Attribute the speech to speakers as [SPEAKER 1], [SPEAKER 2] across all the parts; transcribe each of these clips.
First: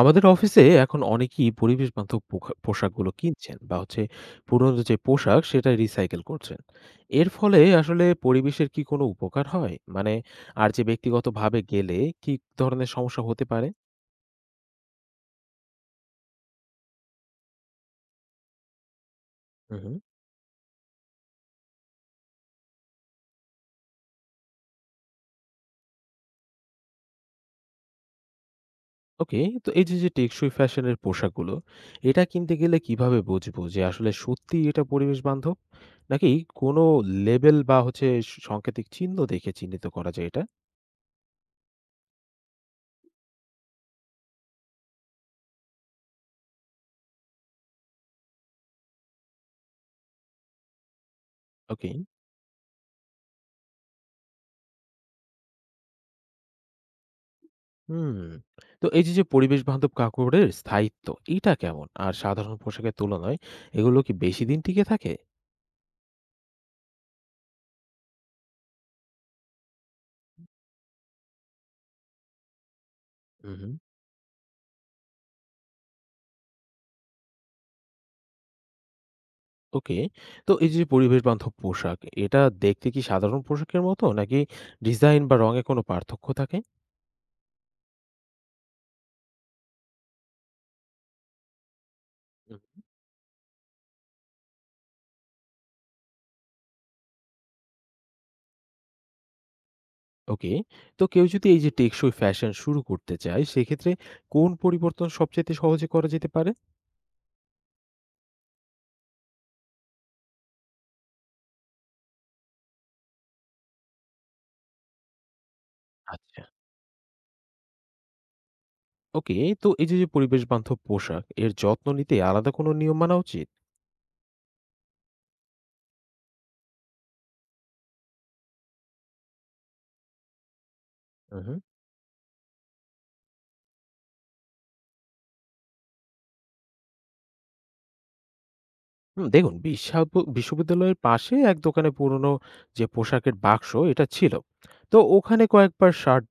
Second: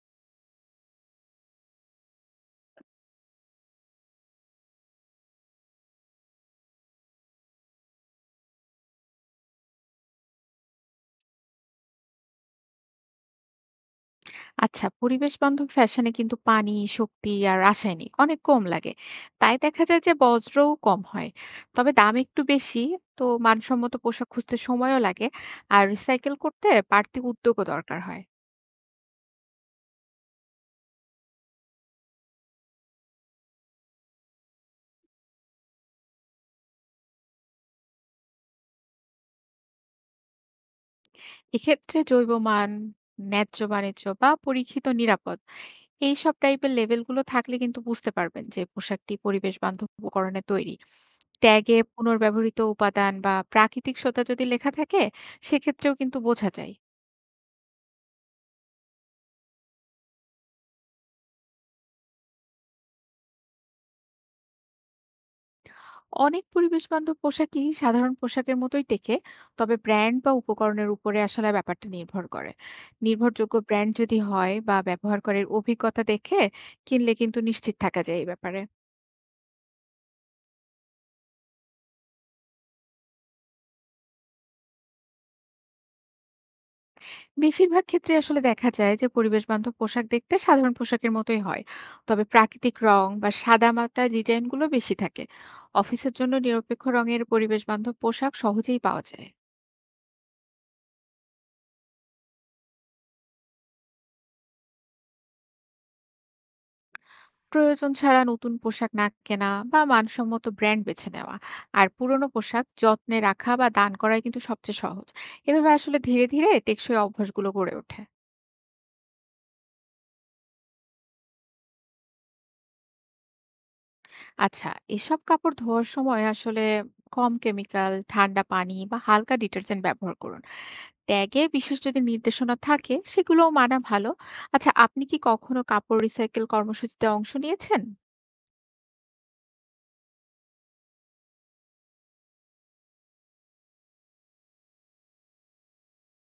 [SPEAKER 1] আমাদের অফিসে এখন অনেকেই পরিবেশ বান্ধব পোশাকগুলো কিনছেন বা হচ্ছে পুরনো যে পোশাক সেটা রিসাইকেল করছেন। এর ফলে আসলে পরিবেশের কি কোনো উপকার হয়? মানে আর যে ব্যক্তিগতভাবে গেলে কি ধরনের সমস্যা হতে পারে?
[SPEAKER 2] আচ্ছা পরিবেশ বান্ধব ফ্যাশনে কিন্তু পানি, শক্তি আর রাসায়নিক অনেক কম লাগে। তাই দেখা
[SPEAKER 1] হুম।
[SPEAKER 2] যায় যে বজ্রও কম হয়। তবে দাম একটু বেশি, তো মানসম্মত পোশাক খুঁজতে সময়ও লাগে আর রিসাইকেল করতে বাড়তি উদ্যোগও দরকার হয়।
[SPEAKER 1] ওকে, তো এই যে যে টেকসই ফ্যাশনের পোশাকগুলো এটা কিনতে গেলে কিভাবে বুঝবো যে আসলে সত্যি এটা পরিবেশ বান্ধব, নাকি কোনো লেবেল বা হচ্ছে সাংকেতিক চিহ্ন দেখে চিহ্নিত করা যায় এটা?
[SPEAKER 2] এক্ষেত্রে জৈব মান, ন্যায্য বাণিজ্য বা পরীক্ষিত নিরাপদ এই সব টাইপের লেবেলগুলো থাকলে কিন্তু বুঝতে পারবেন যে পোশাকটি পরিবেশ বান্ধব উপকরণে তৈরি। ট্যাগে
[SPEAKER 1] ওকে।
[SPEAKER 2] পুনর্ব্যবহৃত উপাদান বা প্রাকৃতিক সোতা যদি লেখা থাকে, সেক্ষেত্রেও কিন্তু বোঝা যায়।
[SPEAKER 1] হুম। তো এই যে, যে পরিবেশ বান্ধব কাপড়ের স্থায়িত্ব, এইটা কেমন? আর সাধারণ পোশাকের তুলনায় এগুলো কি বেশি দিন টিকে থাকে?
[SPEAKER 2] অনেক পরিবেশবান্ধব পোশাকই সাধারণ পোশাকের মতোই টেকে, তবে ব্র্যান্ড বা উপকরণের উপরে আসলে ব্যাপারটা নির্ভর করে।
[SPEAKER 1] হুম,
[SPEAKER 2] নির্ভরযোগ্য
[SPEAKER 1] হুম।
[SPEAKER 2] ব্র্যান্ড যদি হয় বা ব্যবহারকারীর অভিজ্ঞতা দেখে কিনলে কিন্তু নিশ্চিত থাকা যায় এই ব্যাপারে।
[SPEAKER 1] ওকে। তো এই যে, যে পরিবেশ বান্ধব পোশাক, এটা দেখতে কি সাধারণ পোশাকের মতো, নাকি ডিজাইন বা রঙে কোনো পার্থক্য থাকে?
[SPEAKER 2] বেশিরভাগ ক্ষেত্রে আসলে দেখা যায় যে পরিবেশবান্ধব পোশাক দেখতে সাধারণ পোশাকের মতোই হয়, তবে প্রাকৃতিক
[SPEAKER 1] হুম।
[SPEAKER 2] রং বা সাদামাটা ডিজাইনগুলো বেশি থাকে। অফিসের জন্য নিরপেক্ষ রঙের পরিবেশবান্ধব পোশাক সহজেই পাওয়া যায়।
[SPEAKER 1] ওকে। তো কেউ যদি এই যে টেকসই ফ্যাশন শুরু করতে চায়, সেক্ষেত্রে কোন পরিবর্তন সবচাইতে সহজে করা যেতে পারে?
[SPEAKER 2] প্রয়োজন ছাড়া নতুন পোশাক না কেনা বা মানসম্মত ব্র্যান্ড বেছে নেওয়া আর পুরনো পোশাক যত্নে রাখা বা দান করাই কিন্তু সবচেয়ে সহজ। এভাবে আসলে ধীরে
[SPEAKER 1] আচ্ছা।
[SPEAKER 2] ধীরে টেকসই অভ্যাসগুলো গড়ে ওঠে।
[SPEAKER 1] ওকে। তো এই যে, যে পরিবেশ বান্ধব পোশাক, এর যত্ন নিতে আলাদা কোনো নিয়ম মানা উচিত?
[SPEAKER 2] আচ্ছা, এসব কাপড় ধোয়ার সময় আসলে কম কেমিক্যাল, ঠান্ডা পানি বা হালকা ডিটারজেন্ট ব্যবহার করুন।
[SPEAKER 1] হুম,
[SPEAKER 2] ট্যাগে
[SPEAKER 1] হুম।
[SPEAKER 2] বিশেষ যদি নির্দেশনা থাকে সেগুলোও মানা ভালো। আচ্ছা, আপনি কি কখনো কাপড় রিসাইকেল কর্মসূচিতে অংশ নিয়েছেন?
[SPEAKER 1] হুম, দেখুন বিশ্ববিদ্যালয়ের পাশে এক দোকানে পুরনো যে পোশাকের বাক্স এটা ছিল, তো ওখানে কয়েকবার শার্ট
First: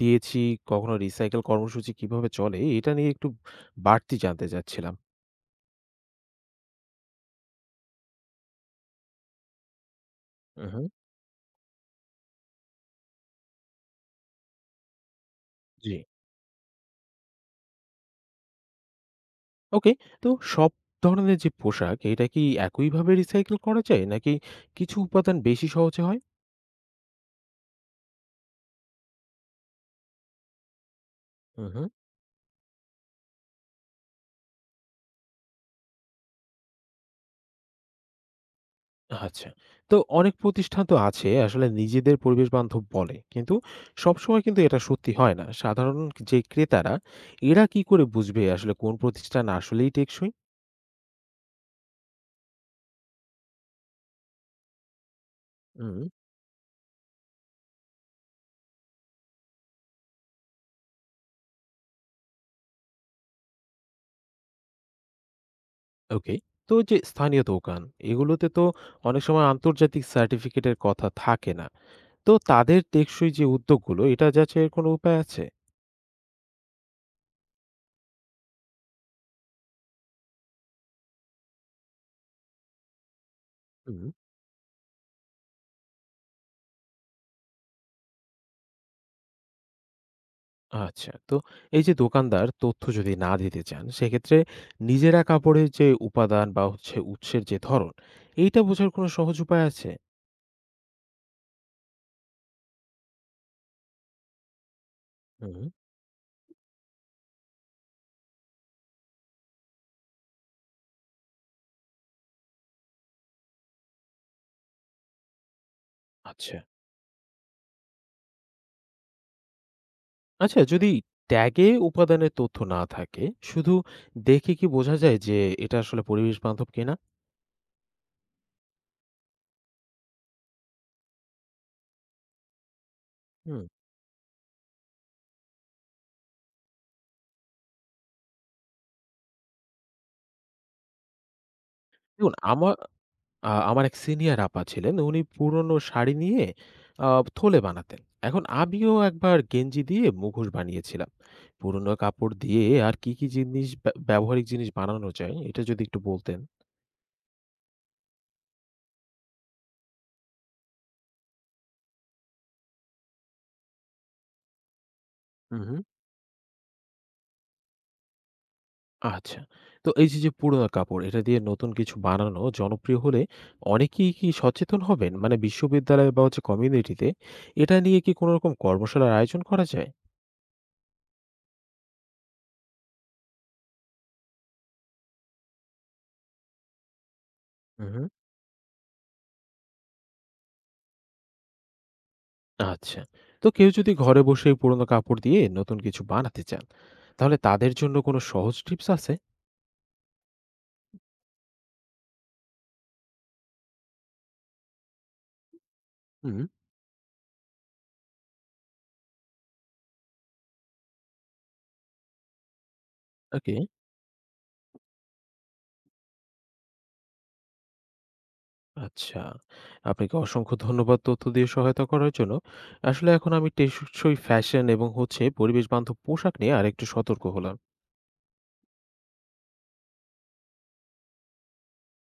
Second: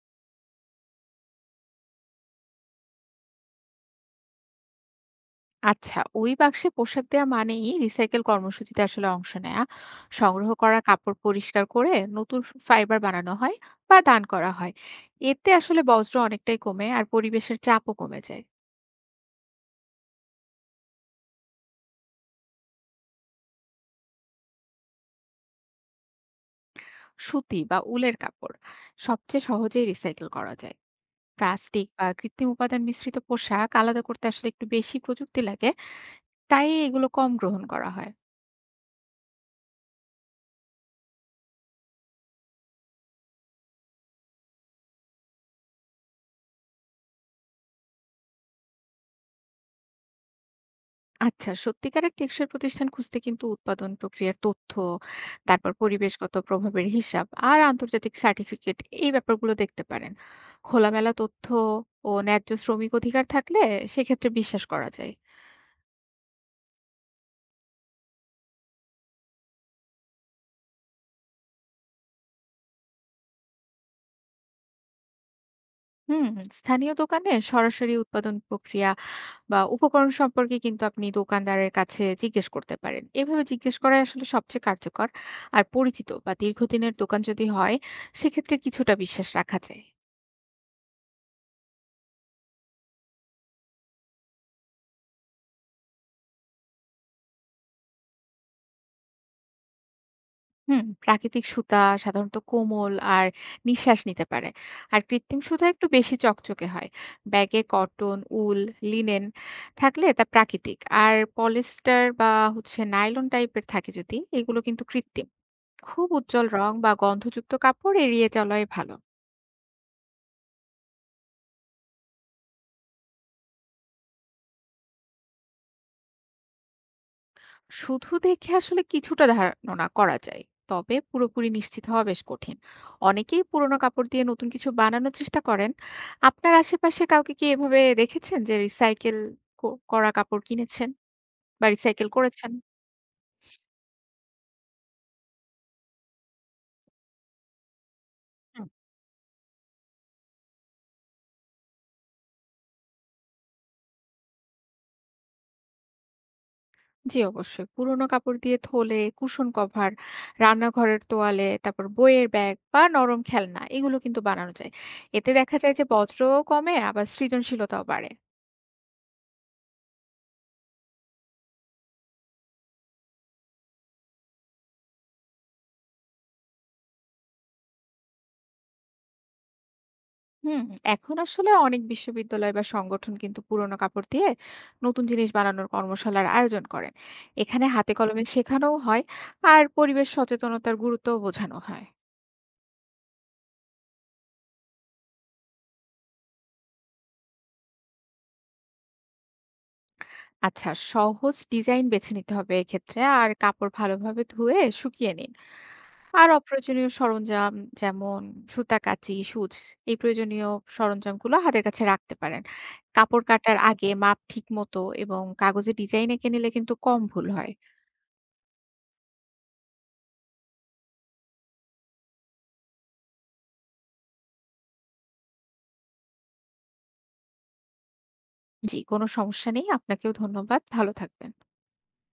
[SPEAKER 1] দিয়েছি। কখনো রিসাইকেল কর্মসূচি কিভাবে চলে এটা নিয়ে একটু বাড়তি জানতে চাচ্ছিলাম।
[SPEAKER 2] আচ্ছা, ওই বাক্সে পোশাক দেয়া মানেই রিসাইকেল কর্মসূচিতে আসলে অংশ নেয়া। সংগ্রহ করা
[SPEAKER 1] হুম।
[SPEAKER 2] কাপড় পরিষ্কার করে নতুন ফাইবার বানানো হয় বা দান করা হয়। এতে আসলে
[SPEAKER 1] জি।
[SPEAKER 2] বজ্র অনেকটাই কমে আর পরিবেশের চাপও কমে যায়।
[SPEAKER 1] ওকে। তো সব ধরনের যে পোশাক এটা কি একইভাবে রিসাইকেল করা যায়, নাকি কিছু উপাদান বেশি সহজে হয়?
[SPEAKER 2] সুতি বা উলের কাপড় সবচেয়ে সহজেই রিসাইকেল করা যায়। প্লাস্টিক
[SPEAKER 1] হুম।
[SPEAKER 2] বা কৃত্রিম উপাদান মিশ্রিত পোশাক আলাদা করতে আসলে একটু বেশি প্রযুক্তি লাগে, তাই এগুলো কম গ্রহণ করা হয়।
[SPEAKER 1] আচ্ছা। তো অনেক প্রতিষ্ঠান তো আছে আসলে নিজেদের পরিবেশ বান্ধব বলে, কিন্তু সবসময় কিন্তু এটা সত্যি হয় না। সাধারণ যে ক্রেতারা, এরা কি করে বুঝবে আসলে কোন প্রতিষ্ঠান আসলেই টেকসই?
[SPEAKER 2] আচ্ছা, সত্যিকারের টেকসই প্রতিষ্ঠান খুঁজতে কিন্তু উৎপাদন প্রক্রিয়ার তথ্য, তারপর
[SPEAKER 1] হুম।
[SPEAKER 2] পরিবেশগত প্রভাবের হিসাব আর আন্তর্জাতিক সার্টিফিকেট, এই ব্যাপারগুলো দেখতে পারেন। খোলামেলা তথ্য ও ন্যায্য শ্রমিক অধিকার থাকলে সেক্ষেত্রে বিশ্বাস করা যায়।
[SPEAKER 1] ওকে। তো যে স্থানীয় দোকান, এগুলোতে তো অনেক সময় আন্তর্জাতিক সার্টিফিকেটের কথা থাকে না। তো তাদের টেকসই যে উদ্যোগগুলো, এটা যাচাইয়ের কোনো উপায় আছে?
[SPEAKER 2] হুম, স্থানীয় দোকানে সরাসরি উৎপাদন প্রক্রিয়া বা উপকরণ সম্পর্কে কিন্তু আপনি দোকানদারের কাছে জিজ্ঞেস করতে পারেন। এভাবে জিজ্ঞেস করাই
[SPEAKER 1] হুম।
[SPEAKER 2] আসলে সবচেয়ে কার্যকর। আর পরিচিত বা দীর্ঘদিনের দোকান যদি হয়, সেক্ষেত্রে কিছুটা বিশ্বাস রাখা যায়।
[SPEAKER 1] আচ্ছা। তো এই যে দোকানদার তথ্য যদি না দিতে চান, সেক্ষেত্রে নিজেরা কাপড়ের যে উপাদান বা হচ্ছে উৎসের যে ধরন, এইটা বোঝার কোনো সহজ উপায় আছে?
[SPEAKER 2] হুম, প্রাকৃতিক সুতা সাধারণত কোমল আর নিঃশ্বাস নিতে পারে, আর কৃত্রিম
[SPEAKER 1] হুম।
[SPEAKER 2] সুতা একটু বেশি চকচকে হয়। ব্যাগে কটন, উল, লিনেন থাকলে তা প্রাকৃতিক, আর পলিস্টার বা নাইলন টাইপের থাকে যদি, এগুলো কিন্তু কৃত্রিম। খুব উজ্জ্বল
[SPEAKER 1] আচ্ছা।
[SPEAKER 2] রং বা গন্ধযুক্ত কাপড় এড়িয়ে চলাই ভালো।
[SPEAKER 1] আচ্ছা, যদি ট্যাগে উপাদানের তথ্য না থাকে, শুধু দেখে কি বোঝা যায় যে এটা আসলে পরিবেশ বান্ধব কিনা?
[SPEAKER 2] শুধু দেখে আসলে কিছুটা ধারণা করা যায়, তবে পুরোপুরি নিশ্চিত হওয়া বেশ কঠিন। অনেকেই
[SPEAKER 1] হুম।
[SPEAKER 2] পুরোনো কাপড় দিয়ে নতুন কিছু বানানোর চেষ্টা করেন। আপনার আশেপাশে কাউকে কি এভাবে দেখেছেন যে রিসাইকেল করা কাপড় কিনেছেন বা রিসাইকেল
[SPEAKER 1] দেখুন
[SPEAKER 2] করেছেন?
[SPEAKER 1] আমার এক সিনিয়র আপা ছিলেন। উনি পুরনো শাড়ি নিয়ে আ থলে বানাতেন। এখন
[SPEAKER 2] হুম,
[SPEAKER 1] আমিও একবার গেঞ্জি দিয়ে মুখোশ বানিয়েছিলাম। পুরনো কাপড় দিয়ে আর কি জিনিস, ব্যবহারিক জিনিস বানানো যায় এটা যদি একটু বলতেন?
[SPEAKER 2] জি অবশ্যই, পুরোনো কাপড় দিয়ে থলে, কুশন কভার, রান্নাঘরের তোয়ালে, তারপর বইয়ের ব্যাগ বা নরম খেলনা, এগুলো কিন্তু বানানো যায়। এতে দেখা
[SPEAKER 1] হুম,
[SPEAKER 2] যায়
[SPEAKER 1] হুম।
[SPEAKER 2] যে বজ্রও কমে, আবার সৃজনশীলতাও বাড়ে।
[SPEAKER 1] আচ্ছা। তো এই যে, যে পুরনো কাপড় এটা দিয়ে নতুন কিছু বানানো জনপ্রিয় হলে অনেকেই কি সচেতন হবেন? মানে বিশ্ববিদ্যালয় বা হচ্ছে কমিউনিটিতে এটা নিয়ে কি কোনো রকম কর্মশালার আয়োজন করা যায়?
[SPEAKER 2] হুম, এখন আসলে অনেক বিশ্ববিদ্যালয় বা সংগঠন কিন্তু পুরোনো কাপড় দিয়ে নতুন জিনিস বানানোর কর্মশালার আয়োজন করেন। এখানে
[SPEAKER 1] হুম,
[SPEAKER 2] হাতে
[SPEAKER 1] হুম।
[SPEAKER 2] কলমে শেখানোও হয়, আর পরিবেশ সচেতনতার গুরুত্বও বোঝানো হয়।
[SPEAKER 1] আচ্ছা। তো কেউ যদি ঘরে বসেই পুরনো কাপড় দিয়ে নতুন কিছু বানাতে চান, তাহলে তাদের জন্য কোনো সহজ টিপস আছে?
[SPEAKER 2] আচ্ছা, সহজ ডিজাইন বেছে নিতে হবে এক্ষেত্রে, আর কাপড় ভালোভাবে ধুয়ে শুকিয়ে নিন। আর
[SPEAKER 1] হুম।
[SPEAKER 2] অপ্রয়োজনীয় সরঞ্জাম, যেমন সুতা, কাঁচি, সূচ, এই প্রয়োজনীয় সরঞ্জামগুলো হাতের কাছে রাখতে পারেন। কাপড়
[SPEAKER 1] ওকে,
[SPEAKER 2] কাটার আগে মাপ ঠিক মতো এবং কাগজে ডিজাইন এঁকে নিলে কিন্তু কম ভুল হয়।
[SPEAKER 1] আচ্ছা। আপনাকে অসংখ্য ধন্যবাদ তথ্য দিয়ে সহায়তা করার জন্য। আসলে এখন আমি টেকসই ফ্যাশন এবং পরিবেশ বান্ধব পোশাক নিয়ে আরেকটু সতর্ক হলাম।
[SPEAKER 2] জি, কোনো সমস্যা নেই। আপনাকেও ধন্যবাদ। ভালো থাকবেন।